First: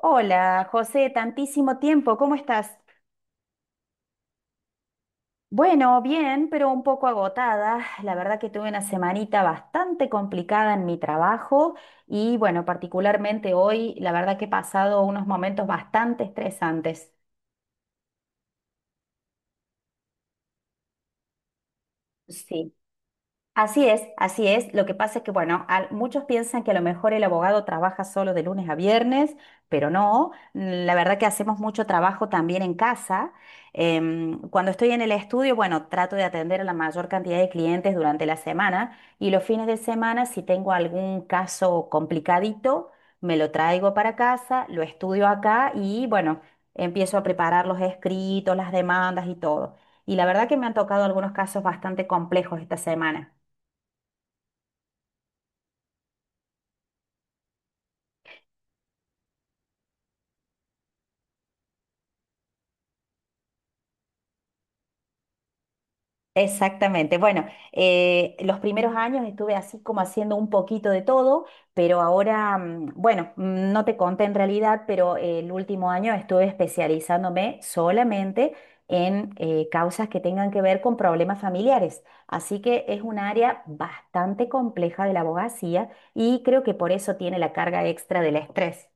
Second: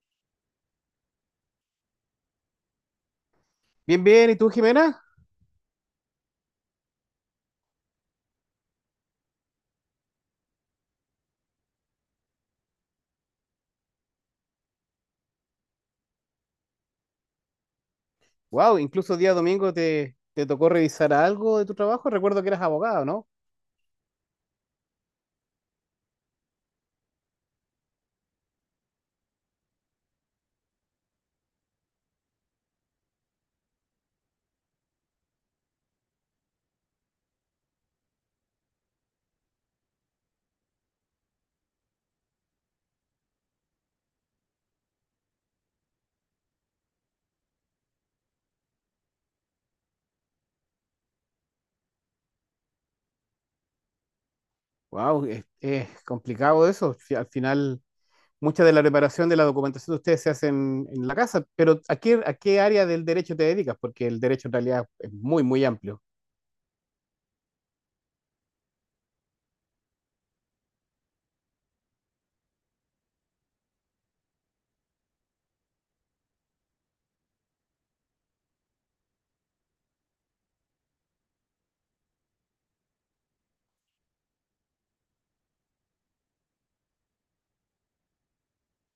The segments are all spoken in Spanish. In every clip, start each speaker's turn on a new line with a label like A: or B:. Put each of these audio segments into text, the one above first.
A: Hola, José, tantísimo tiempo, ¿cómo estás?
B: Bien, bien, ¿y tú, Jimena?
A: Bueno, bien, pero un poco agotada. La verdad que tuve una semanita bastante complicada en mi trabajo y bueno, particularmente hoy, la verdad que he pasado unos momentos bastante estresantes.
B: Wow, incluso día domingo te tocó revisar algo de tu trabajo. Recuerdo que eras
A: Sí.
B: abogado, ¿no?
A: Así es, así es. Lo que pasa es que, bueno, muchos piensan que a lo mejor el abogado trabaja solo de lunes a viernes, pero no. La verdad que hacemos mucho trabajo también en casa. Cuando estoy en el estudio, bueno, trato de atender a la mayor cantidad de clientes durante la semana y los fines de semana, si tengo algún caso complicadito, me lo traigo para casa, lo estudio acá y, bueno, empiezo a preparar los escritos, las demandas y todo. Y la verdad que me han tocado algunos casos bastante complejos esta semana.
B: Wow, es complicado eso. Si al final, mucha de la preparación de la documentación de ustedes se hace en la casa, pero ¿a qué área del derecho te dedicas? Porque el derecho en realidad es muy, muy amplio.
A: Exactamente. Bueno, los primeros años estuve así como haciendo un poquito de todo, pero ahora, bueno, no te conté en realidad, pero el último año estuve especializándome solamente en causas que tengan que ver con problemas familiares. Así que es un área bastante compleja de la abogacía y creo que por eso tiene la carga extra del estrés.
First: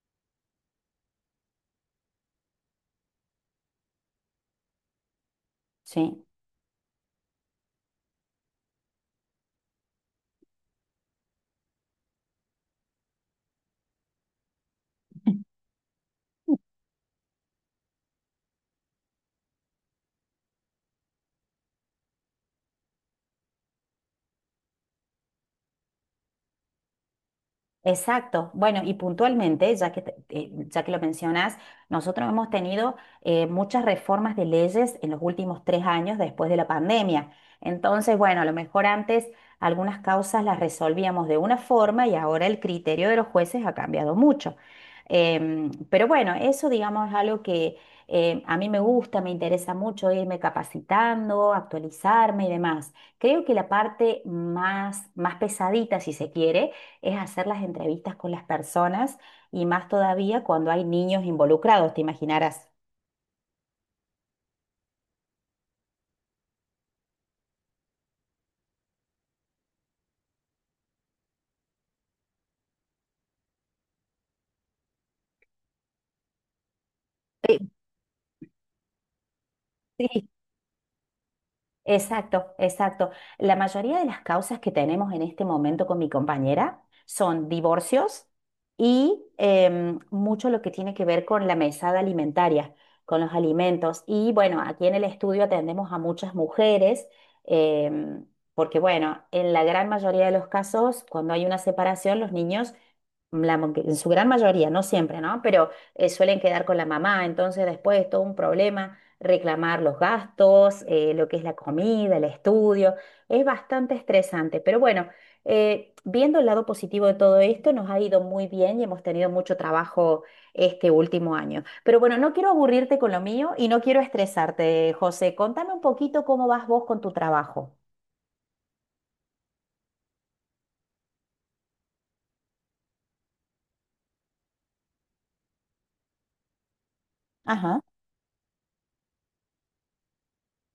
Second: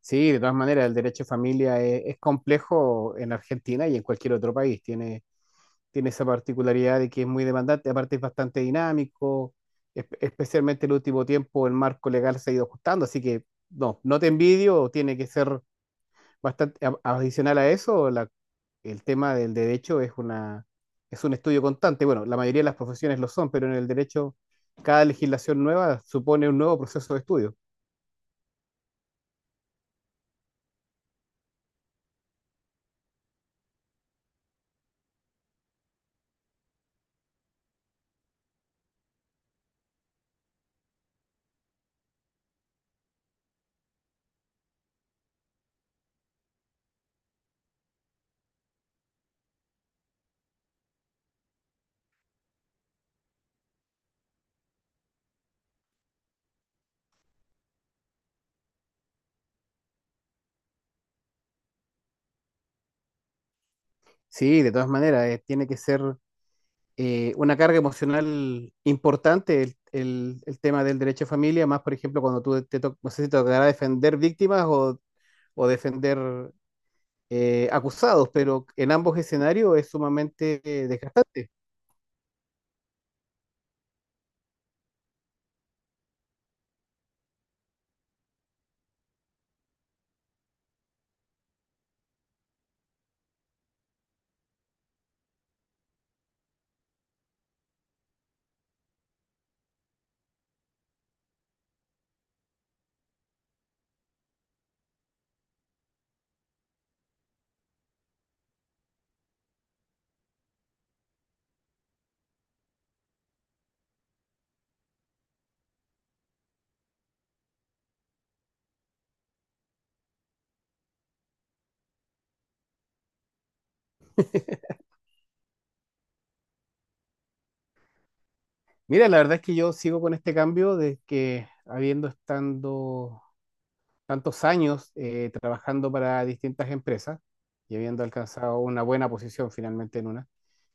B: Sí, de todas maneras, el derecho de familia es complejo en Argentina y en cualquier otro país. Tiene
A: Sí.
B: esa particularidad de que es muy demandante, aparte es bastante dinámico, especialmente el último tiempo el marco legal se ha ido ajustando, así que no, no te envidio, tiene que ser bastante adicional a eso, el tema del derecho es un estudio constante. Bueno, la mayoría de las profesiones lo son, pero en el derecho cada legislación nueva supone un nuevo proceso de estudio.
A: Exacto. Bueno, y puntualmente, ya que lo mencionas, nosotros hemos tenido muchas reformas de leyes en los últimos 3 años después de la pandemia. Entonces, bueno, a lo mejor antes algunas causas las resolvíamos de una forma y ahora el criterio de los jueces ha cambiado mucho. Pero bueno, eso digamos es algo que a mí me gusta, me interesa mucho irme capacitando, actualizarme y demás. Creo que la parte más, más pesadita, si se quiere, es hacer las entrevistas con las personas y más todavía cuando hay niños involucrados, te imaginarás.
B: Sí, de todas maneras, tiene que ser una carga emocional importante el tema del derecho de familia, más por ejemplo cuando no sé si te tocará defender víctimas o defender
A: Eh,
B: acusados, pero en ambos escenarios es
A: sí,
B: sumamente desgastante.
A: exacto, exacto. La mayoría de las causas que tenemos en este momento con mi compañera son divorcios y mucho lo que tiene que ver con la mesada alimentaria, con los alimentos. Y bueno, aquí en el estudio atendemos a muchas mujeres, em, porque bueno, en la gran mayoría de los casos, cuando hay una separación, los niños que en su gran mayoría, no siempre, ¿no? Pero suelen quedar con la mamá, entonces después es todo un problema reclamar los gastos, lo que es la comida, el estudio, es bastante estresante, pero bueno, viendo el lado positivo de todo esto, nos ha ido muy bien y hemos tenido mucho trabajo este último año. Pero bueno, no quiero aburrirte con lo mío y no quiero estresarte, José, contame un poquito cómo vas vos con tu trabajo.
B: Mira, la verdad es que yo sigo con este cambio de que habiendo estando tantos años trabajando para distintas empresas y
A: Ajá.
B: habiendo alcanzado una buena posición finalmente en una,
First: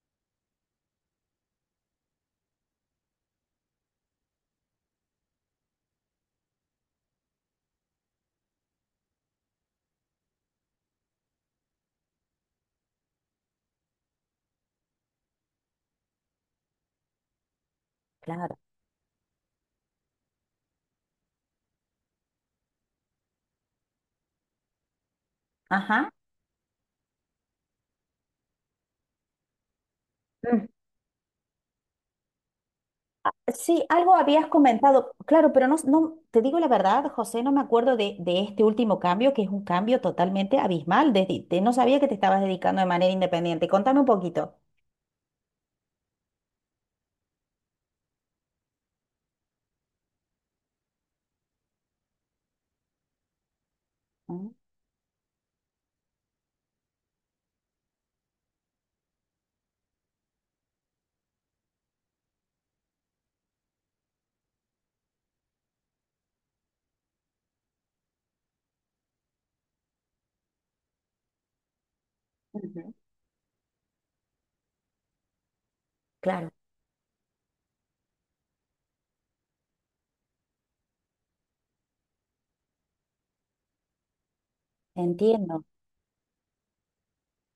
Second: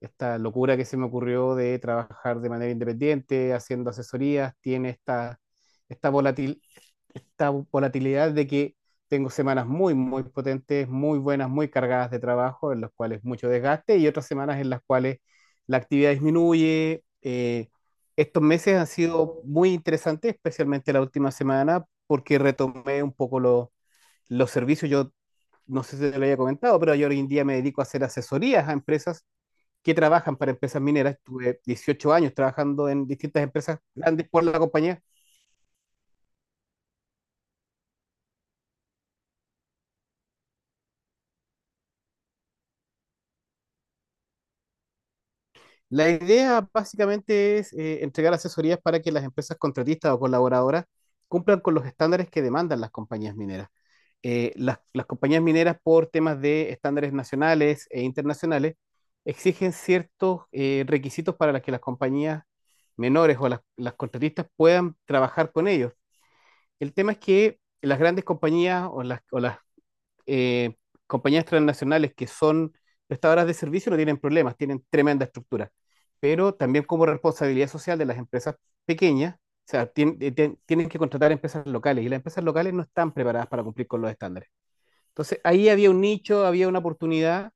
B: esta locura que se me ocurrió de trabajar de manera independiente, haciendo asesorías, tiene esta, volatil, esta volatilidad de que tengo semanas muy, muy potentes, muy buenas, muy cargadas de trabajo, en las cuales mucho desgaste, y otras semanas en las cuales la actividad disminuye. Estos
A: Claro.
B: meses han sido muy interesantes, especialmente la última semana, porque retomé un poco los servicios. Yo no sé
A: Ajá.
B: si te lo había comentado, pero yo hoy en día me dedico a hacer asesorías a empresas que trabajan para empresas mineras. Estuve 18 años trabajando en distintas empresas
A: Sí, algo
B: grandes por
A: habías
B: la compañía.
A: comentado, claro, pero no, no, te digo la verdad, José, no me acuerdo de este último cambio, que es un cambio totalmente abismal. No sabía que te estabas dedicando de manera independiente. Contame un poquito.
B: La idea básicamente es entregar asesorías para que las empresas contratistas o colaboradoras cumplan con los estándares que demandan las compañías mineras.
A: Mm.
B: Las compañías mineras, por temas de estándares nacionales e internacionales, exigen ciertos requisitos para las que las compañías menores o las contratistas puedan trabajar con ellos. El tema es que las grandes compañías o las eh, compañías transnacionales que son
A: Ujú.
B: prestadoras de servicio no tienen problemas, tienen tremenda estructura.
A: Claro,
B: Pero también como responsabilidad social de las empresas pequeñas, o sea, tienen que contratar empresas locales, y las empresas locales no están preparadas para cumplir con los estándares. Entonces,
A: entiendo.
B: ahí había un nicho, había una oportunidad,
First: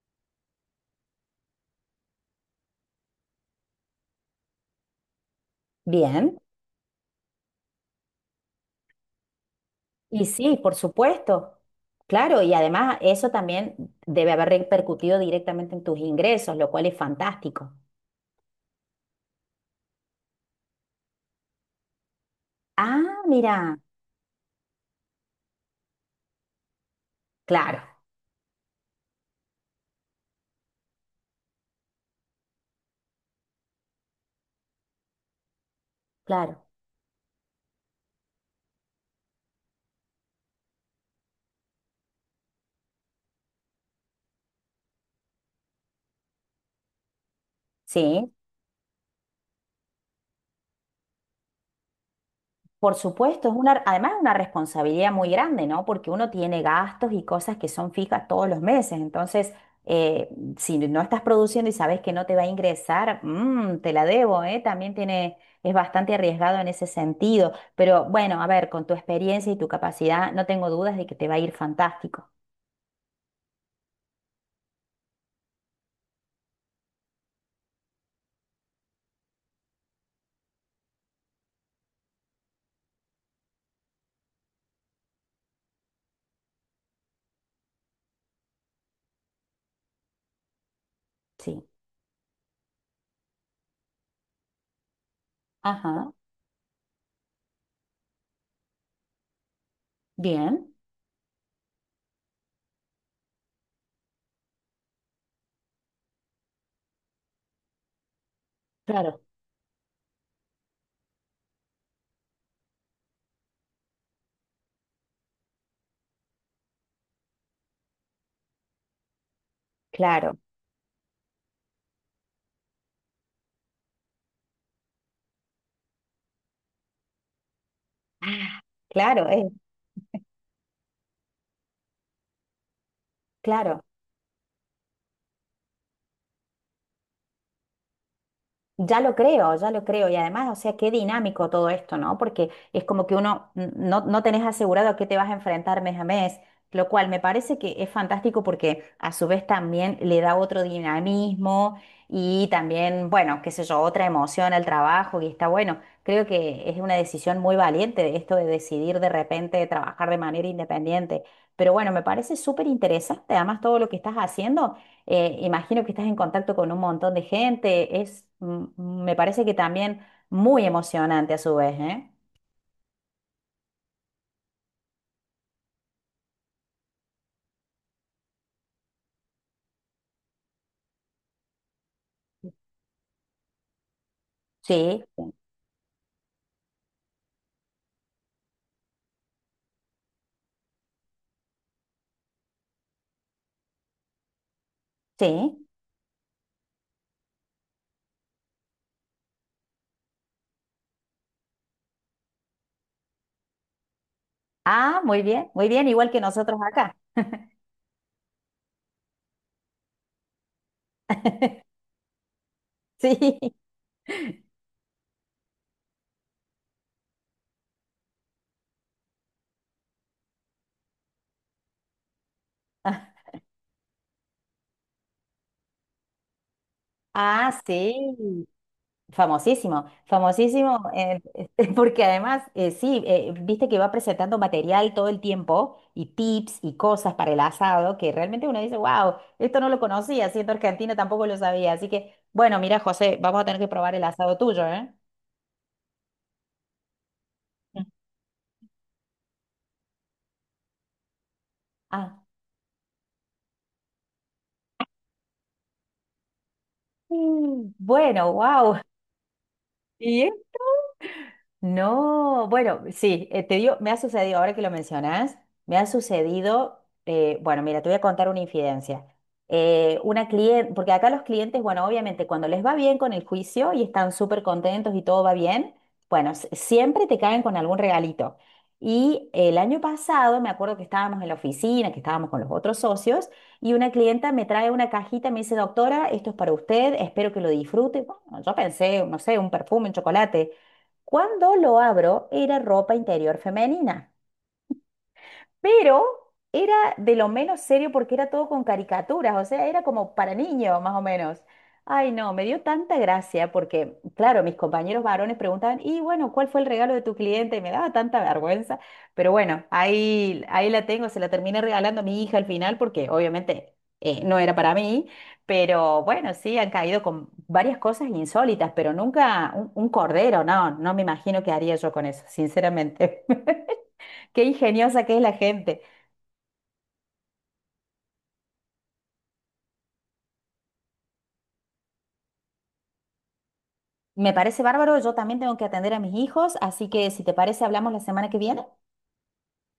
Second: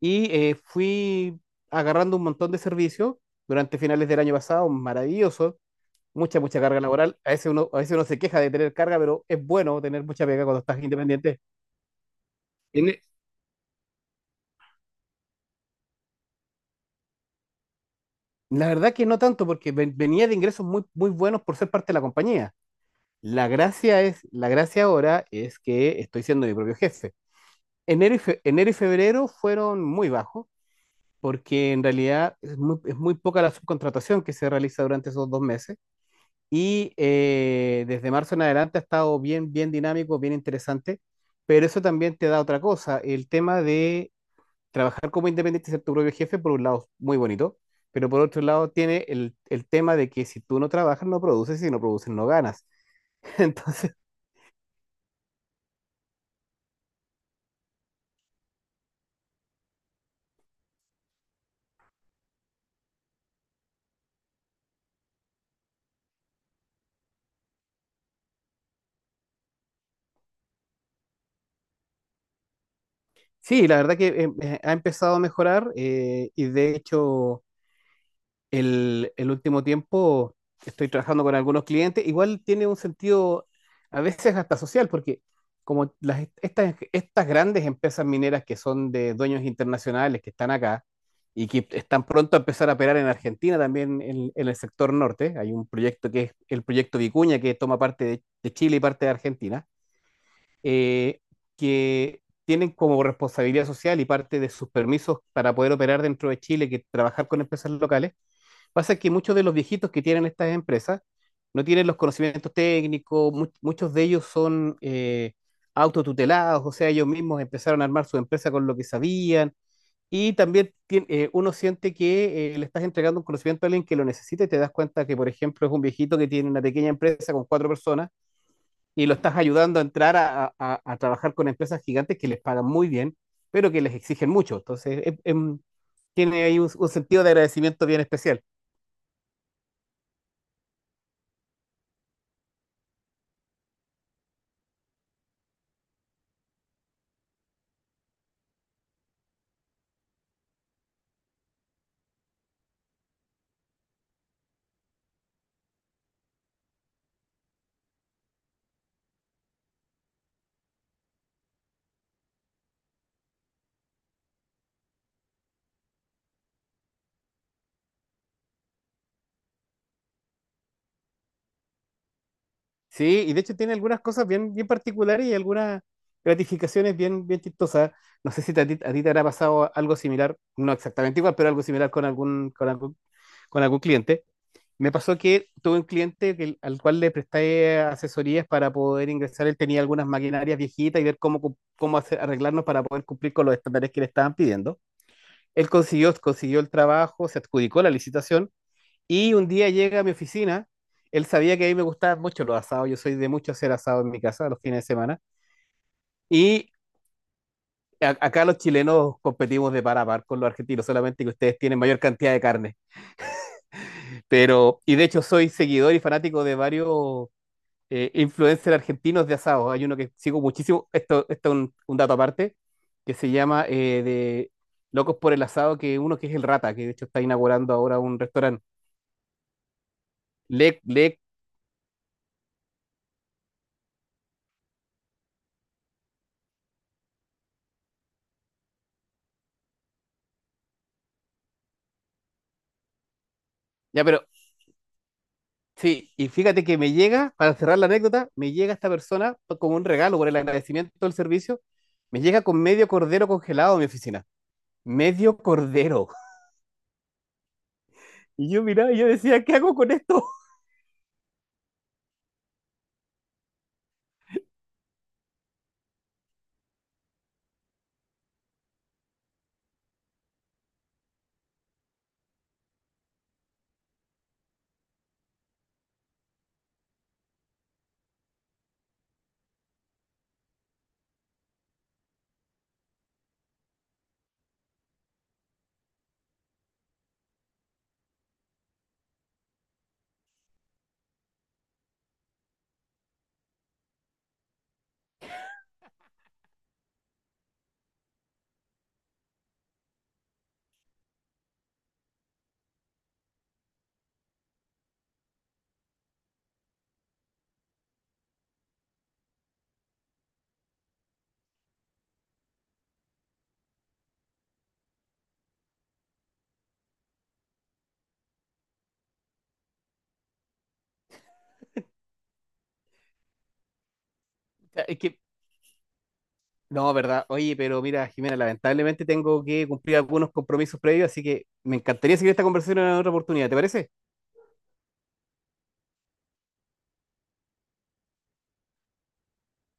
B: y fui agarrando un montón de servicios durante finales del año pasado, maravilloso,
A: Bien.
B: mucha, mucha carga laboral. A veces uno se queja de tener carga, pero es bueno tener mucha
A: Y
B: pega
A: sí,
B: cuando
A: por
B: estás independiente.
A: supuesto. Claro, y
B: En,
A: además eso también debe haber repercutido directamente en tus ingresos, lo cual es fantástico.
B: La verdad que no tanto, porque venía de ingresos muy, muy buenos por ser parte de la compañía.
A: Ah, mira,
B: La gracia ahora es que estoy siendo mi propio jefe.
A: claro,
B: Enero y febrero fueron muy bajos, porque en realidad es muy poca la subcontratación que se realiza durante esos dos meses.
A: claro.
B: Y desde marzo en adelante ha estado bien, bien dinámico, bien interesante. Pero eso también te da otra cosa, el tema trabajar como independiente y ser tu propio jefe, por un lado, es muy bonito, pero por
A: Sí.
B: otro lado tiene el tema de que si tú no trabajas, no produces, y si no produces, no ganas.
A: Por supuesto, es una,
B: Entonces,
A: además es una responsabilidad muy grande, ¿no? Porque uno tiene gastos y cosas que son fijas todos los meses. Entonces, eh, si no estás produciendo y sabes que no te va a ingresar, te la debo, ¿eh? También tiene, es bastante arriesgado en ese sentido. Pero bueno, a ver, con tu experiencia y tu capacidad, no tengo dudas de que te va a ir fantástico.
B: sí, la verdad que ha empezado a mejorar, y de hecho el último tiempo estoy trabajando con algunos clientes. Igual tiene un sentido a veces hasta social, porque como estas grandes empresas mineras que son de dueños internacionales que están acá y
A: Sí.
B: que están pronto a empezar a operar en Argentina también en el sector norte, hay un proyecto
A: Ajá.
B: que es el proyecto Vicuña, que toma parte de Chile y parte de Argentina,
A: Bien.
B: eh, que tienen como responsabilidad social y parte de sus permisos para poder operar dentro de Chile, que trabajar con empresas locales. Pasa que
A: Claro.
B: muchos de los viejitos que tienen estas empresas no tienen los conocimientos técnicos, muchos de ellos son autotutelados, o sea, ellos mismos empezaron a armar su empresa con lo que sabían. Y
A: Claro.
B: también uno siente que le estás entregando un conocimiento a alguien que lo necesita, y te das cuenta que, por ejemplo, es un viejito que tiene una pequeña empresa con cuatro personas
A: Ah,
B: y lo
A: claro,
B: estás ayudando a entrar a trabajar con empresas gigantes que les pagan muy bien, pero
A: claro.
B: que les exigen mucho. Entonces, es, tiene ahí un sentido de agradecimiento bien especial.
A: Ya lo creo, ya lo creo. Y además, o sea, qué dinámico todo esto, ¿no? Porque es como que no, no tenés asegurado a qué te vas a enfrentar mes a mes, lo cual me parece que es fantástico porque a su vez también le da otro dinamismo y también, bueno, qué sé yo, otra emoción al trabajo y está bueno. Creo que es una decisión muy valiente esto de decidir de repente trabajar de manera independiente. Pero bueno, me parece súper interesante además todo lo que estás haciendo. Imagino que estás en contacto con un montón de gente. Es, me parece que también muy emocionante a su vez, ¿eh?
B: Sí, y de hecho tiene algunas cosas bien, bien particulares y algunas gratificaciones bien, bien chistosas. No sé si a ti te habrá pasado algo similar, no exactamente igual, pero algo similar con con algún cliente. Me
A: Sí,
B: pasó que tuve un cliente al cual le presté asesorías para poder ingresar. Él tenía algunas maquinarias viejitas y ver cómo, cu- cómo hacer- arreglarnos para poder cumplir con los estándares que le estaban pidiendo.
A: sí.
B: Él consiguió el trabajo, se adjudicó la licitación y un día llega a mi oficina. Él sabía que a mí me gustaban mucho los asados, yo soy de mucho hacer asado en mi casa los fines de
A: Ah,
B: semana,
A: muy bien, igual que nosotros
B: y
A: acá.
B: acá los chilenos competimos de par a par con los argentinos, solamente que ustedes tienen mayor cantidad de carne.
A: Sí.
B: Pero, y de hecho soy seguidor y fanático de varios influencers argentinos de asado. Hay uno que sigo muchísimo, esto es un dato aparte, que se llama de Locos por el Asado, que uno que es el Rata, que de hecho está
A: Ah,
B: inaugurando ahora un
A: sí.
B: restaurante.
A: Famosísimo,
B: Le,
A: famosísimo,
B: le,
A: porque además, sí, viste que va presentando material todo el tiempo y tips y cosas para el asado que realmente uno dice, wow, esto no lo conocía, siendo argentino tampoco lo sabía. Así que, bueno, mira, José, vamos a tener que probar el
B: ya, pero
A: asado tuyo, ¿eh?
B: Sí, y fíjate que me llega, para cerrar
A: Mm.
B: la anécdota, me llega esta persona como un regalo por el agradecimiento del servicio,
A: Ah,
B: me llega con medio cordero congelado a mi oficina. Medio cordero.
A: bueno,
B: Y yo
A: wow.
B: miraba y yo decía, ¿qué hago con esto?
A: No, bueno, sí, te digo, me ha sucedido, ahora que lo mencionas, me ha sucedido, bueno, mira, te voy a contar una infidencia. Una cliente, porque acá los clientes, bueno, obviamente cuando les va bien con el juicio y están súper contentos y todo va bien, bueno, siempre te caen con algún regalito. Y el año pasado me acuerdo que estábamos en la oficina, que estábamos con los otros socios, y una clienta me trae una cajita, y me dice, doctora, esto es para usted, espero que lo disfrute. Bueno, yo pensé, no sé, un perfume, un chocolate. Cuando lo abro, era ropa interior femenina pero era de lo menos serio porque era todo con caricaturas, o sea, era como para niños, más o menos. Ay, no, me dio tanta gracia porque, claro, mis compañeros varones preguntaban, y bueno, ¿cuál fue el regalo de tu cliente? Y me daba tanta vergüenza, pero bueno, ahí, ahí la tengo, se la terminé regalando a mi hija al final porque obviamente no era para mí, pero bueno, sí, han caído con varias cosas insólitas, pero nunca un, un cordero, no, no me imagino qué haría yo con eso, sinceramente. Qué
B: O sea,
A: ingeniosa que es la gente.
B: no, verdad. Oye, pero mira, Jimena, lamentablemente tengo que cumplir algunos compromisos previos, así que me encantaría seguir esta conversación en otra oportunidad. ¿Te parece?
A: Me parece bárbaro, yo también tengo que atender a mis hijos, así que si te parece, hablamos la semana que viene.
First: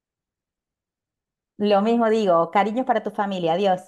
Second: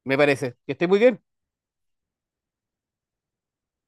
B: Me parece. Que estés muy bien.
A: Lo mismo digo, cariños para tu familia, adiós.